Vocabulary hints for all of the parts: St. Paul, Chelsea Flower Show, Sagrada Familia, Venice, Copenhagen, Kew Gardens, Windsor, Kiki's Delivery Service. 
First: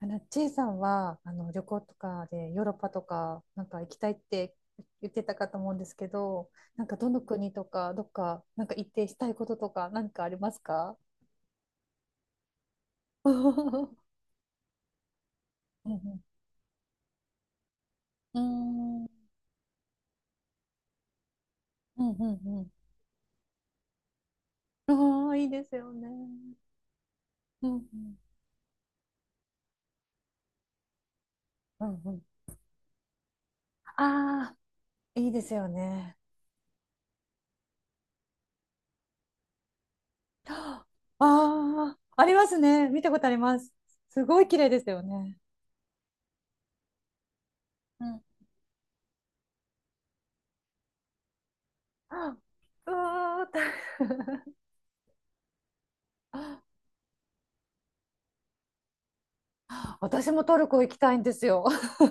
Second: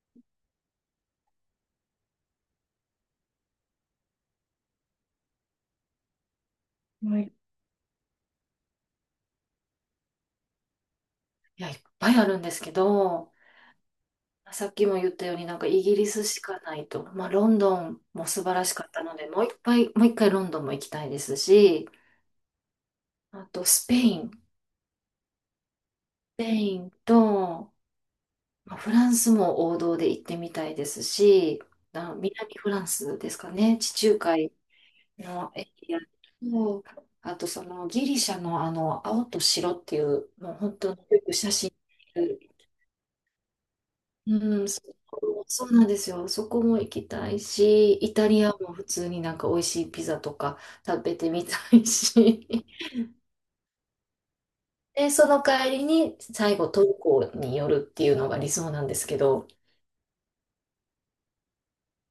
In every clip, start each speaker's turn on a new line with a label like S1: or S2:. S1: ちいさんは、旅行とかでヨーロッパとか、なんか行きたいって言ってたかと思うんですけど、なんかど
S2: は
S1: の
S2: い。
S1: 国とか、どっか、なんか行ってしたいこととか、なんかありますか？
S2: いや、いっぱいあるんですけど、さっきも言ったようになんかイ
S1: うん
S2: ギ
S1: う
S2: リ
S1: ん。
S2: スしかないと、まあ、ロンドンも
S1: うー
S2: 素晴らしかった
S1: ん。う
S2: ので、もう一回ロンドンも行きたいですし、
S1: んうん
S2: あとスペイン、ス
S1: うん。ああ、いいですよね。
S2: ペイン
S1: うん
S2: と、
S1: うん。
S2: まあ、フランスも王道で行ってみたいですし、
S1: うんう
S2: あ、
S1: ん。
S2: 南フランスですかね、地中海
S1: ああ、いいです
S2: のエ
S1: よ
S2: リア
S1: ね。
S2: と、あとそのギリシャのあの青と白っていう、もう本
S1: あ
S2: 当によく写真
S1: あ、ありますね。見たことあります。すごい綺
S2: う
S1: 麗
S2: ん、
S1: ですよね。
S2: そうなんですよ。そこも行きたいし、
S1: う
S2: イ
S1: ん。
S2: タリアも普通になんか美味しいピザとか食べてみたい
S1: あ、
S2: し。
S1: うわー、大変。
S2: で、その帰りに最後トルコに寄るっていうのが理想なんですけど、
S1: 私もトルコ行きたいんですよ。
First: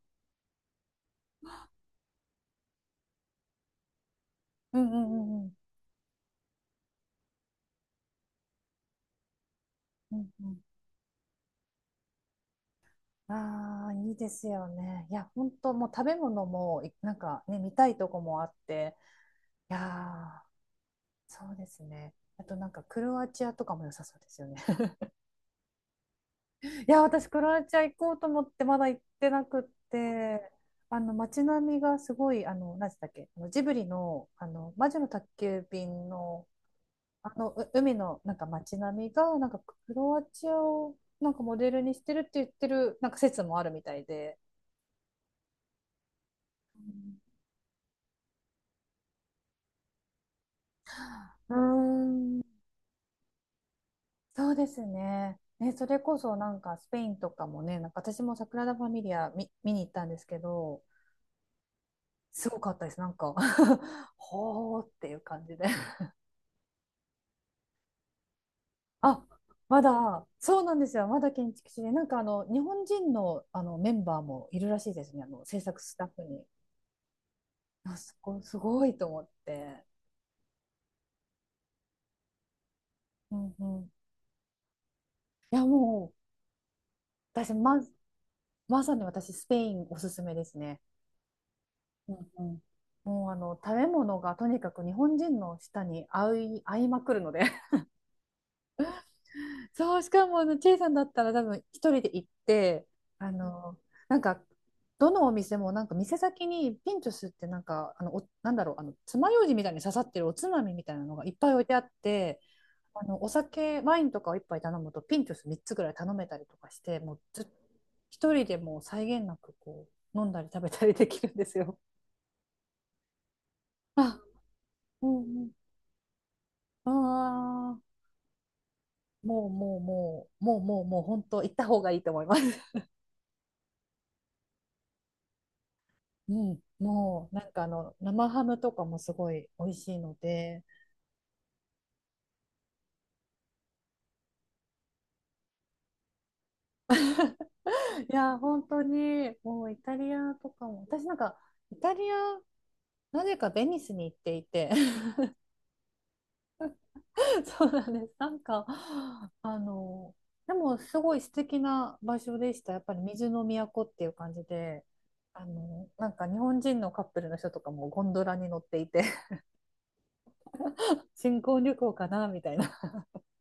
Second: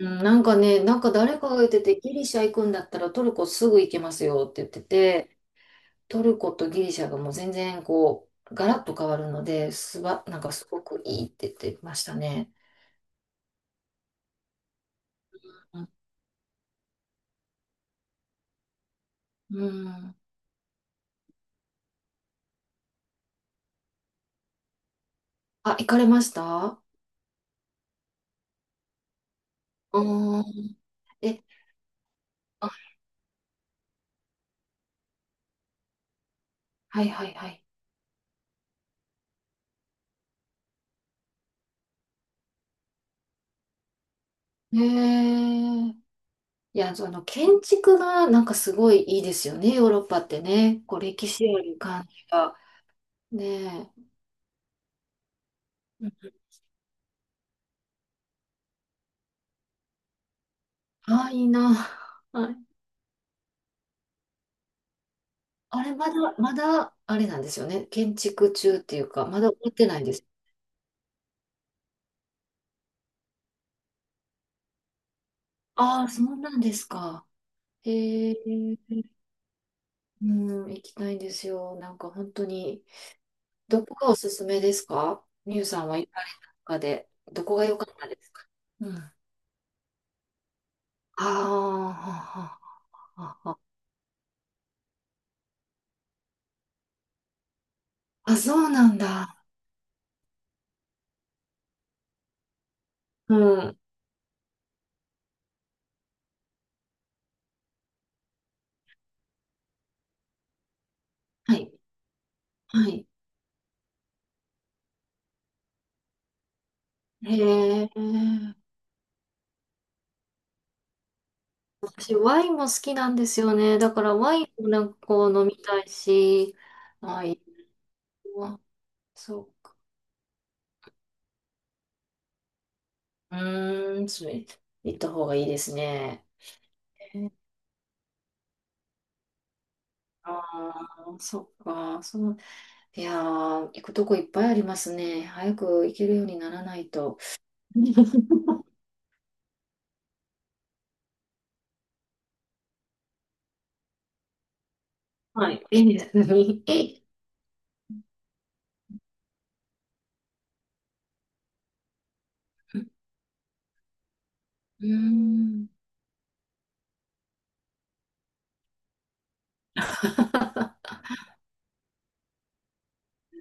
S2: うん、なんかね、なんか誰かが言ってて、ギリシャ行くんだったらトルコすぐ行けますよって言っ
S1: う
S2: て
S1: んうんう
S2: て、
S1: んうん。
S2: トルコとギリシャがもう全然こう、ガラッと変わるので、
S1: うん
S2: なん
S1: う
S2: か
S1: ん、
S2: すごくいいって言ってましたね。
S1: ああ、いいですよね。いや、本当もう食べ物も、いなんかね、見たいとこもあって、
S2: う
S1: いや
S2: ん。
S1: ー、そうですね。あとなんかクロアチアとかも良さそうですよね。
S2: あ、行かれました？あ
S1: いや、私クロアチア行こうと思ってまだ行ってなくっ
S2: あ
S1: て、
S2: ー。
S1: あの
S2: え、
S1: 街並みがすごい、あ
S2: あ、
S1: の、何でしたっけ、あのジブリの、あの、魔女の宅急便の
S2: はいは
S1: あ
S2: いは
S1: の
S2: い。
S1: う海のなんか街並みがなんかクロアチアをなんかモデルにしてるって言ってるなんか説もあるみたいで、
S2: へえ。いや、その建築がなんかすごいいいですよね、ヨーロッパってね。こう歴史
S1: うー
S2: ある感じ
S1: ん。
S2: が。ねえ。
S1: そうですね。ね、それ
S2: うん、
S1: こそなんかスペインとかもね、なんか私もサグラダ・ファミリア見に行ったんですけど、
S2: あ、いいな。
S1: す
S2: はい。
S1: ごかったです。なんか ほーっていう感じで。
S2: あれ、まだあれなんですよね。建築中っていう
S1: あ、
S2: か、まだ終わっ
S1: ま
S2: てないんです。
S1: だ、そうなんですよ。まだ建築士で、なんかあの日本人の、あのメンバーもいるらしいですね。あの制作ス
S2: あ
S1: タッ
S2: あ、
S1: フ
S2: そう
S1: に。
S2: なんですか。
S1: あ、す
S2: へえ。
S1: ごい、すごいと思って。
S2: うん、行きたいんですよ。なんか本当に。
S1: うんう
S2: ど
S1: ん、
S2: こがおすすめですか？
S1: い
S2: ミュ
S1: や
S2: ウさんは行
S1: も
S2: かれ
S1: う
S2: た中で、ど
S1: 私
S2: こが良
S1: ま、
S2: かったですか？
S1: ま
S2: う
S1: さに
S2: ん。
S1: 私スペインおすすめですね。
S2: あ
S1: うんう
S2: あ、
S1: ん。
S2: あ
S1: もうあ
S2: あ、ああ、
S1: の食べ物がとにかく日本人の舌に合い、合いまくるので
S2: あそうなんだ。
S1: そう。しかもあのチェイさんだったら多分一人で行ってあ
S2: う
S1: の
S2: ん。
S1: なんかどのお店もなんか店先にピンチョスってなんかあのおなんだろうあの爪楊枝みたいに刺さってるおつまみみたいなのがいっぱい
S2: は
S1: 置い
S2: い。
S1: てあって
S2: は
S1: あ
S2: い。
S1: のお酒、ワインとかを一杯頼むと、ピントス3つぐらい頼めたりとかして、もうずっと
S2: へ
S1: 一人
S2: え。
S1: でもう際限なくこう飲んだり食べたりできるんですよ。
S2: 私、ワインも好きなんですよね。だから、
S1: あ、
S2: ワインもなんか
S1: う
S2: こう飲
S1: ん
S2: みたいし、
S1: う
S2: あ、いい
S1: ん。ああ、
S2: わ、そ
S1: もう
S2: うか。
S1: もうもう、もうもうもう本当行った方がいいと思います。
S2: うーん、それ、行った方がいいですね。
S1: うん、もうなんかあの生ハムとかもすごい美味しいの
S2: あ
S1: で、
S2: あ、そっか。その、いやー、行くとこいっぱいありますね。早く行けるようにならないと。
S1: いや 本当にもうイタリアとかも、私なんかイタリアなぜかベニスに行っていて
S2: はい。いいですね。
S1: そうなんです。なんか、あの、でもすごい素敵な場所でした。や
S2: え、
S1: っぱり水の都っていう感じで、
S2: うー
S1: あ
S2: ん。
S1: の、なんか日本人のカップルの人とかもゴンドラに乗っていて、新婚旅行かなみたいな。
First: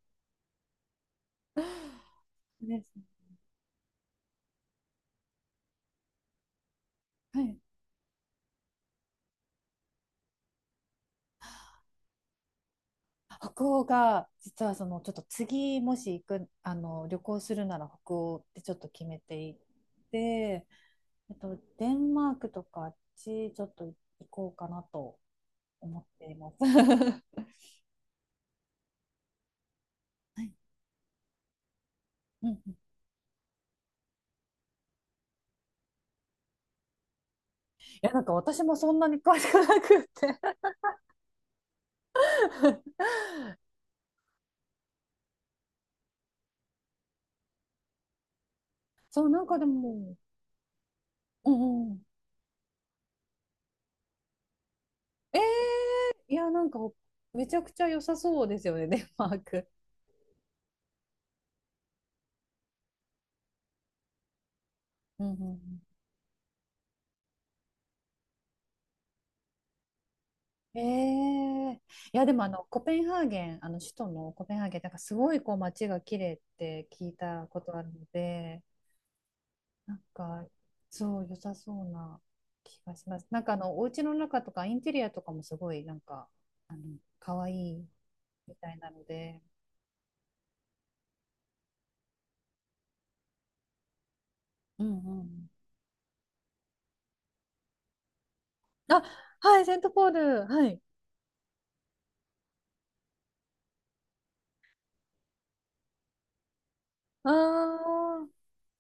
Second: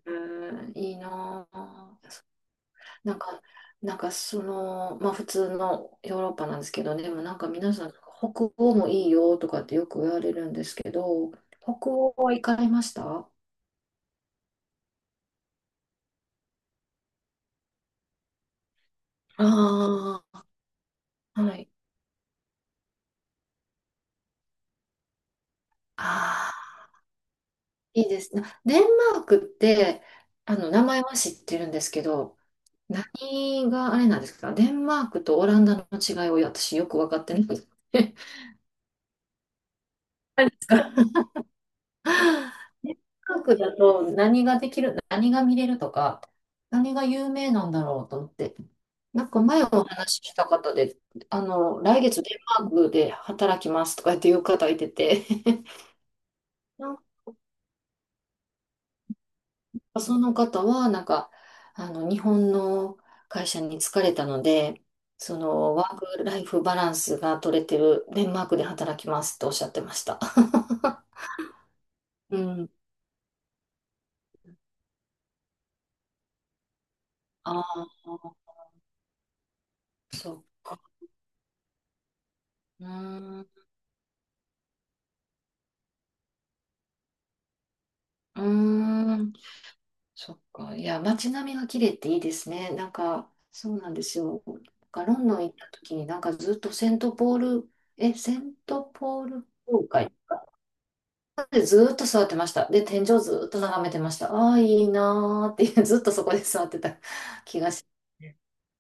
S2: うん、いいなあ、
S1: ね、
S2: なんか、なんかその、まあ普通のヨーロッパなんですけど、でもなん
S1: は
S2: か
S1: い。
S2: 皆さん、北欧もいいよとかってよく言われるんですけど、北欧は行かれました？
S1: 北欧が、実はその、ちょっと次もし行く、あの、旅行するなら北欧ってちょっと決めてい
S2: あ
S1: て、えっ
S2: あー、は
S1: と、
S2: い。
S1: デンマークとかあっち、ちょっと行こうかなと思ってい
S2: あ
S1: ま
S2: あ、
S1: す。は
S2: いいですね。デンマークって、
S1: い。
S2: あの、名 前は知ってるんですけど、
S1: うんうん、
S2: 何があれなんですか？デンマークとオランダの違いを私よく分かってない。
S1: や、なんか私もそんなに詳しくなくって
S2: 何です か？ マ近くだと何ができる、何が見れるとか、何が有名なんだろうと思って、
S1: そ
S2: な
S1: う、
S2: ん
S1: な
S2: か
S1: んか
S2: 前
S1: で
S2: お
S1: も、
S2: 話しした方で、あ
S1: う
S2: の、
S1: んうん。
S2: 来月デンマークで働きますとか言っていう方いてて、
S1: えー、いや、なん か
S2: なん
S1: めちゃくちゃ良さそうですよね、デンマーク。
S2: かその方は、なんか、あの、日本の会社に疲れたので、
S1: うんう
S2: その、
S1: ん
S2: ワークライフバランスが取れてるデンマークで働きますっておっしゃってました。
S1: うん、いや、で
S2: う
S1: もあの、
S2: ん。
S1: コペンハーゲン、あの首都のコペンハーゲン、なんかすごいこう街が綺麗って聞いた
S2: あ
S1: ことある
S2: あ、
S1: ので、なん
S2: そっ
S1: か、
S2: か。
S1: そう、良さそうな気
S2: うー
S1: がします。
S2: ん。
S1: なん
S2: う
S1: かあの、お家の中とかインテリアとかもすごいなんか、可愛い
S2: ー
S1: みたいなの
S2: ん。
S1: で、
S2: そっか。いや、街並みが綺麗っていいですね。なんか、そうなんですよ。なん
S1: うん
S2: かロ
S1: う
S2: ンドン行
S1: ん。
S2: った時に、なんかずっとセントポール、え、セント
S1: あ、
S2: ポール
S1: はい、セン
S2: 教
S1: トポー
S2: 会
S1: ル。はい。
S2: でずっと座ってました。で、天井ずっと眺めてました。ああ、いいなーっていう、ずっとそこで座ってた気がし
S1: あ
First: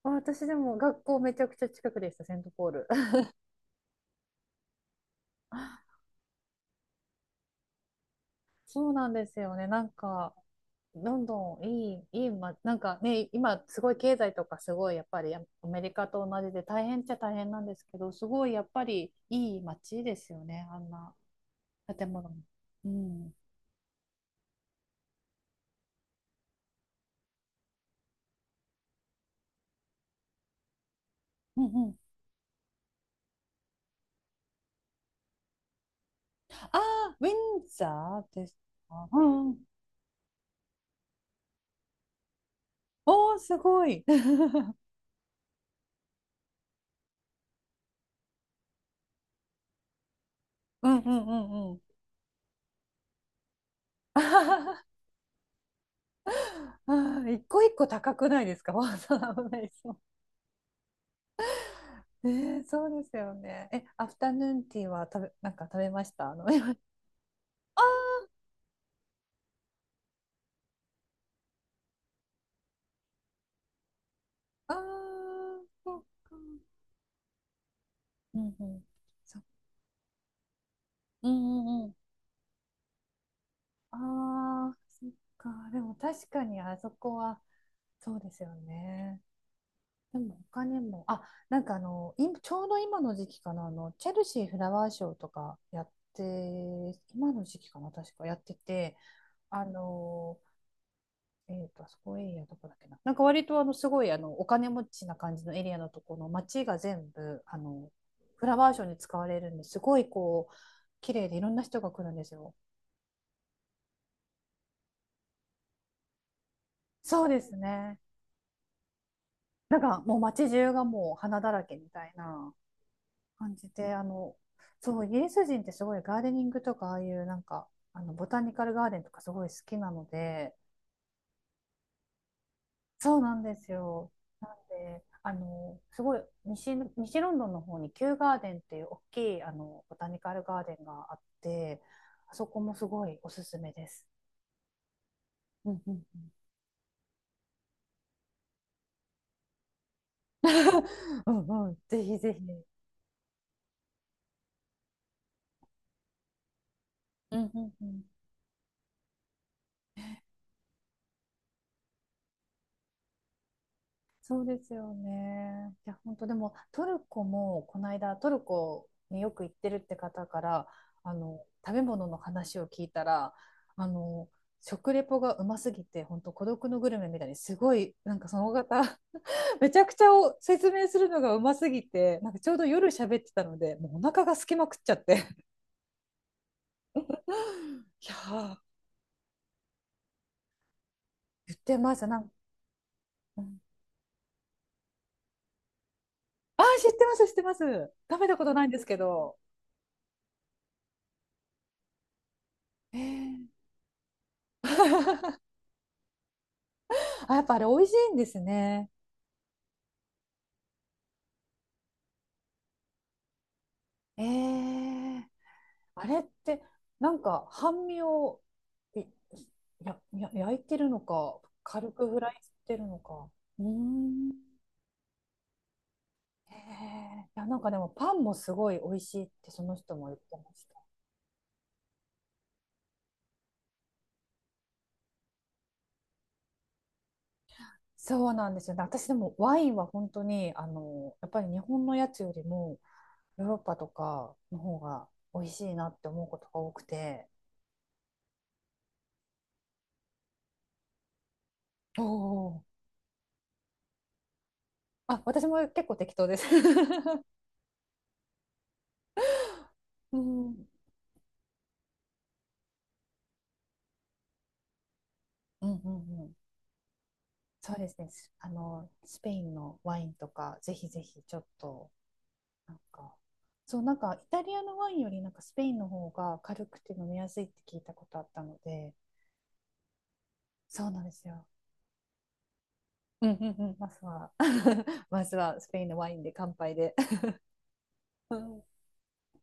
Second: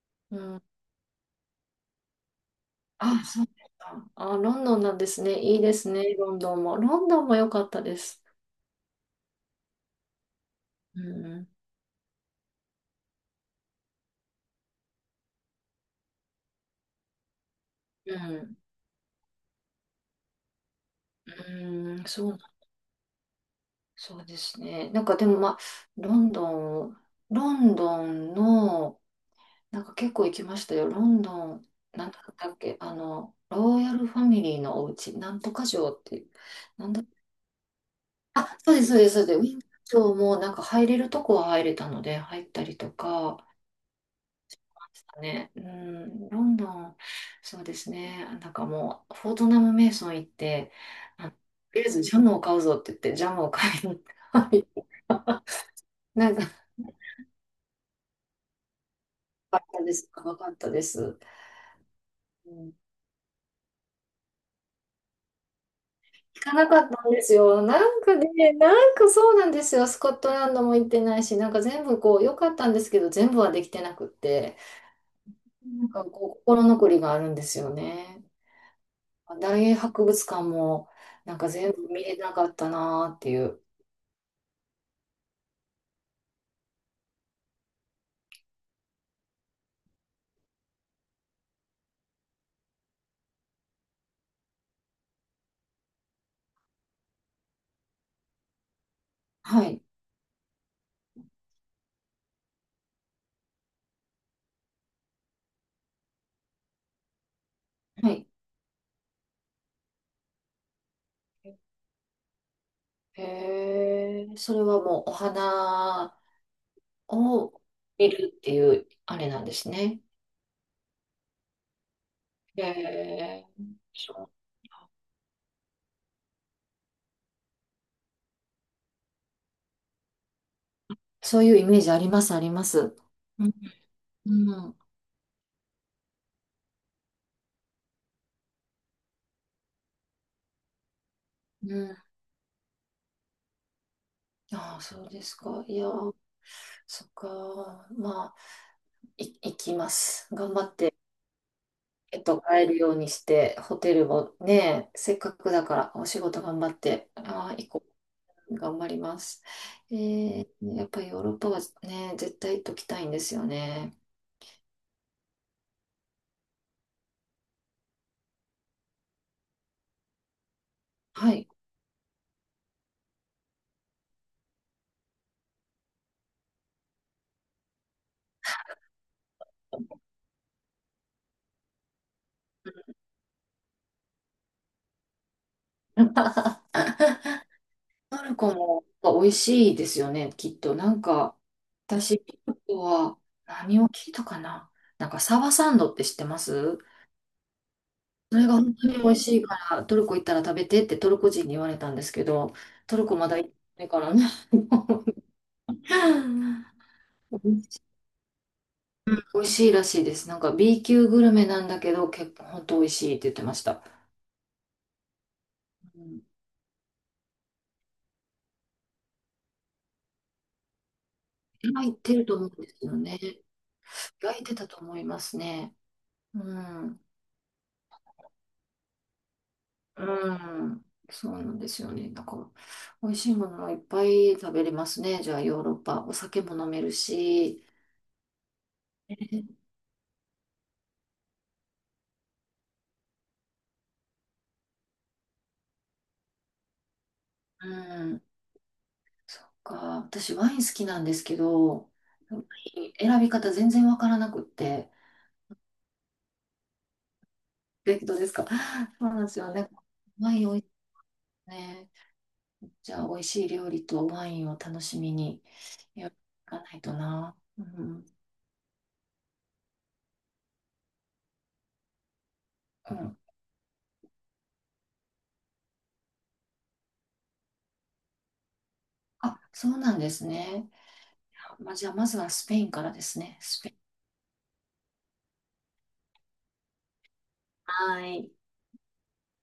S1: あ、
S2: ます。
S1: 私で
S2: うん。
S1: も学校めちゃくちゃ近くでした、セントポール。
S2: あ、そうですか。あ、ロンドンなんですね。いいで すね、ロンドンも。ロンドンも良かったです。
S1: そうなんですよね。なんか、
S2: う
S1: ロン
S2: ん。
S1: ドンいい、いい、ま、なんかね、今すごい経済とかすごいやっぱりアメリカと同じで大変っちゃ大変なんですけど、
S2: う
S1: すごい
S2: ん。
S1: やっぱりいい街ですよね、あんな
S2: うん。
S1: 建物
S2: そ
S1: も。
S2: う、
S1: うん。
S2: そうですね。なんかでもまあ、ロンドン、ロンドンの、なんか結構行きましたよ。ロンド
S1: うん
S2: ン、
S1: うん。
S2: なんだったっけ、あの、ロイヤルファミリーのお家、なんとか城っていう、
S1: あ
S2: なんだ、
S1: あ、ウィンザーです
S2: あ、そうです、そう
S1: か。
S2: です、
S1: う
S2: そうです。ウ
S1: んうん。
S2: ィンザー城もなんか入れるとこは入れたので、入ったりと
S1: おー、
S2: か、
S1: すごい。
S2: ね、うん、ロンドン、そうですね。なんかもう、フォートナム・メイソン行って、
S1: うんうんう
S2: あと
S1: んうん。
S2: りあえずジャムを買うぞって言って、ジャムを買いに行 った。なんか
S1: あー、一個一個高くないですか？わざわざ危
S2: か
S1: な
S2: っ
S1: い
S2: た
S1: そ
S2: で
S1: う。
S2: す。高かったです。
S1: え
S2: うん、
S1: そうですよね。え、アフタヌーンティーは食べ、なんか食べましたあ
S2: 行
S1: の？
S2: かな かったんですよ。なんか
S1: あ
S2: ね、なんかそうなんですよ。スコットランドも行ってないし、なんか全部こう、良かったんですけど、全部はできてなくって、
S1: ー、あー、
S2: なん
S1: そっ
S2: か
S1: か。
S2: こう、心残りがあるんですよね。
S1: うんうん。そ、
S2: 大英博物館も、
S1: う
S2: なんか
S1: んう
S2: 全
S1: んう
S2: 部
S1: ん。
S2: 見れなかったなーっていう。
S1: ああ、そっか。でも確かにあそこは、そうですよね。でも他にも、あ、なんかあの、今ちょうど今の時期かな、あの、チェルシーフラワーショーとかやって、今の時期かな、確かやってて、
S2: は
S1: あ
S2: い。
S1: のえーと、あそこエリアどこだっけな。なんか割とあのすごいあのお金持ちな感じのエリアのところの街が全部あの
S2: はい。
S1: フラワーショーに使われるんですごいこう綺麗でいろんな人が来るんですよ。
S2: へえ、それはもうお花
S1: そうです
S2: を
S1: ね。
S2: 見るっていう、あれなんです
S1: なん
S2: ね。
S1: かもう街中がもう花だらけみたいな
S2: へえ、
S1: 感じで、あ
S2: そう、
S1: の、そう、イギリス人ってすごいガーデニングとかああいうなんかあのボタニカルガーデンとかすごい好きなので、
S2: そういうイメージあります、あります。
S1: そうなん
S2: うん、
S1: ですよ。
S2: うん、
S1: であのすごい西ロンドンの方にキューガーデンっていう大きいあのボタニカルガーデンがあっ
S2: う
S1: て、
S2: ん。
S1: あそこもすごいおすすめです。
S2: ああ、そうですか。
S1: う
S2: い
S1: ん
S2: や、
S1: うんうん
S2: そっか。まあ、行きます。頑張って、
S1: うん、うんぜひ
S2: えっ
S1: ぜひ。
S2: と、帰るようにして、ホテルもね、せっかくだから、お仕事頑張って、
S1: う
S2: ああ、
S1: んう
S2: 行
S1: ん
S2: こ
S1: う
S2: う。
S1: ん
S2: 頑張ります。えー、やっぱりヨーロッパはね、絶対行っときたいんですよね。
S1: そうですよね。いや本当でもトルコもこの間トルコによく行ってるって方からあ
S2: は
S1: の
S2: い。
S1: 食べ物の話を聞いたら、あの食レポがうますぎて本当孤独のグルメみたいにすごいなんかその方めちゃくちゃを説明するのがうますぎて、なんかちょうど夜喋ってたのでもうお腹がすきまくっちゃって い や
S2: パルコ
S1: ー
S2: も美味しいですよね、きっと。なんか、
S1: 言ってますな
S2: 私、
S1: んか、
S2: パルコは
S1: うん、
S2: 何を聞いたかな、なんか、サバサンドって知ってま
S1: あ
S2: す？
S1: ー、知ってます知ってます、食べた
S2: そ
S1: こ
S2: れ
S1: と
S2: が
S1: ないん
S2: 本
S1: です
S2: 当に
S1: け
S2: 美味
S1: ど、
S2: しいから、トルコ行ったら食べてってトルコ人に言われたんですけど、ト
S1: え
S2: ルコまだ行って
S1: ー、
S2: ないからね。
S1: あやっぱあれ美味しいんですね。
S2: 美味しいらしいです。なんか B 級グルメなんだけど、結構本当美味しいって言ってました。
S1: えー、
S2: う
S1: あれ
S2: ん、
S1: ってなんか半身を、いやや焼いてるのか
S2: 入
S1: 軽
S2: っ
S1: く
S2: て
S1: フ
S2: る
S1: ライ
S2: と思
S1: し
S2: うんで
S1: て
S2: す
S1: る
S2: よ
S1: の
S2: ね。
S1: か、うーん。
S2: 入ってたと思いますね。う
S1: え
S2: ん。
S1: ー、いやなんかでもパンもすごい美味しいってその人も言っ
S2: う
S1: てました。
S2: ん、そうなんですよね。だから、美味しいものもいっぱい食べれますね。じゃあ、ヨーロッパ。お酒も飲めるし。
S1: そうなんですよね。私で
S2: え、
S1: もワインは本当に、あの、やっぱり日本のやつよりもヨーロッパとかの方が美味しいなって思うことが多くて。
S2: うん、そっか。私、ワイン好きなんですけど、
S1: お
S2: ワ
S1: お。
S2: イン選び方全然わからなくって。
S1: あ、私も結構適当です。
S2: え、どうですか？そうなんですよね。
S1: う
S2: ワイ
S1: ん、う
S2: ンおいし
S1: ん
S2: いね。じゃあ、美味しい料理とワインを楽しみに、
S1: うん
S2: やって
S1: う
S2: い
S1: ん。
S2: かないとな。う
S1: そうです
S2: ん、
S1: ね。す、あの、スペインのワインとか、ぜひぜひちょっと、なん
S2: う
S1: か、
S2: ん。
S1: そう、なんかイタリアのワインよりなんかスペインの方が軽くて飲みやすいって聞いたことあったので、
S2: あ、そうなんですね。
S1: そうなんですよ。
S2: まあ、じゃあ、まずはスペインからです
S1: うん
S2: ね。
S1: うん
S2: ス
S1: う
S2: ペイ
S1: ん、
S2: ン。
S1: まずは、まずはスペインのワインで乾杯で。
S2: はい。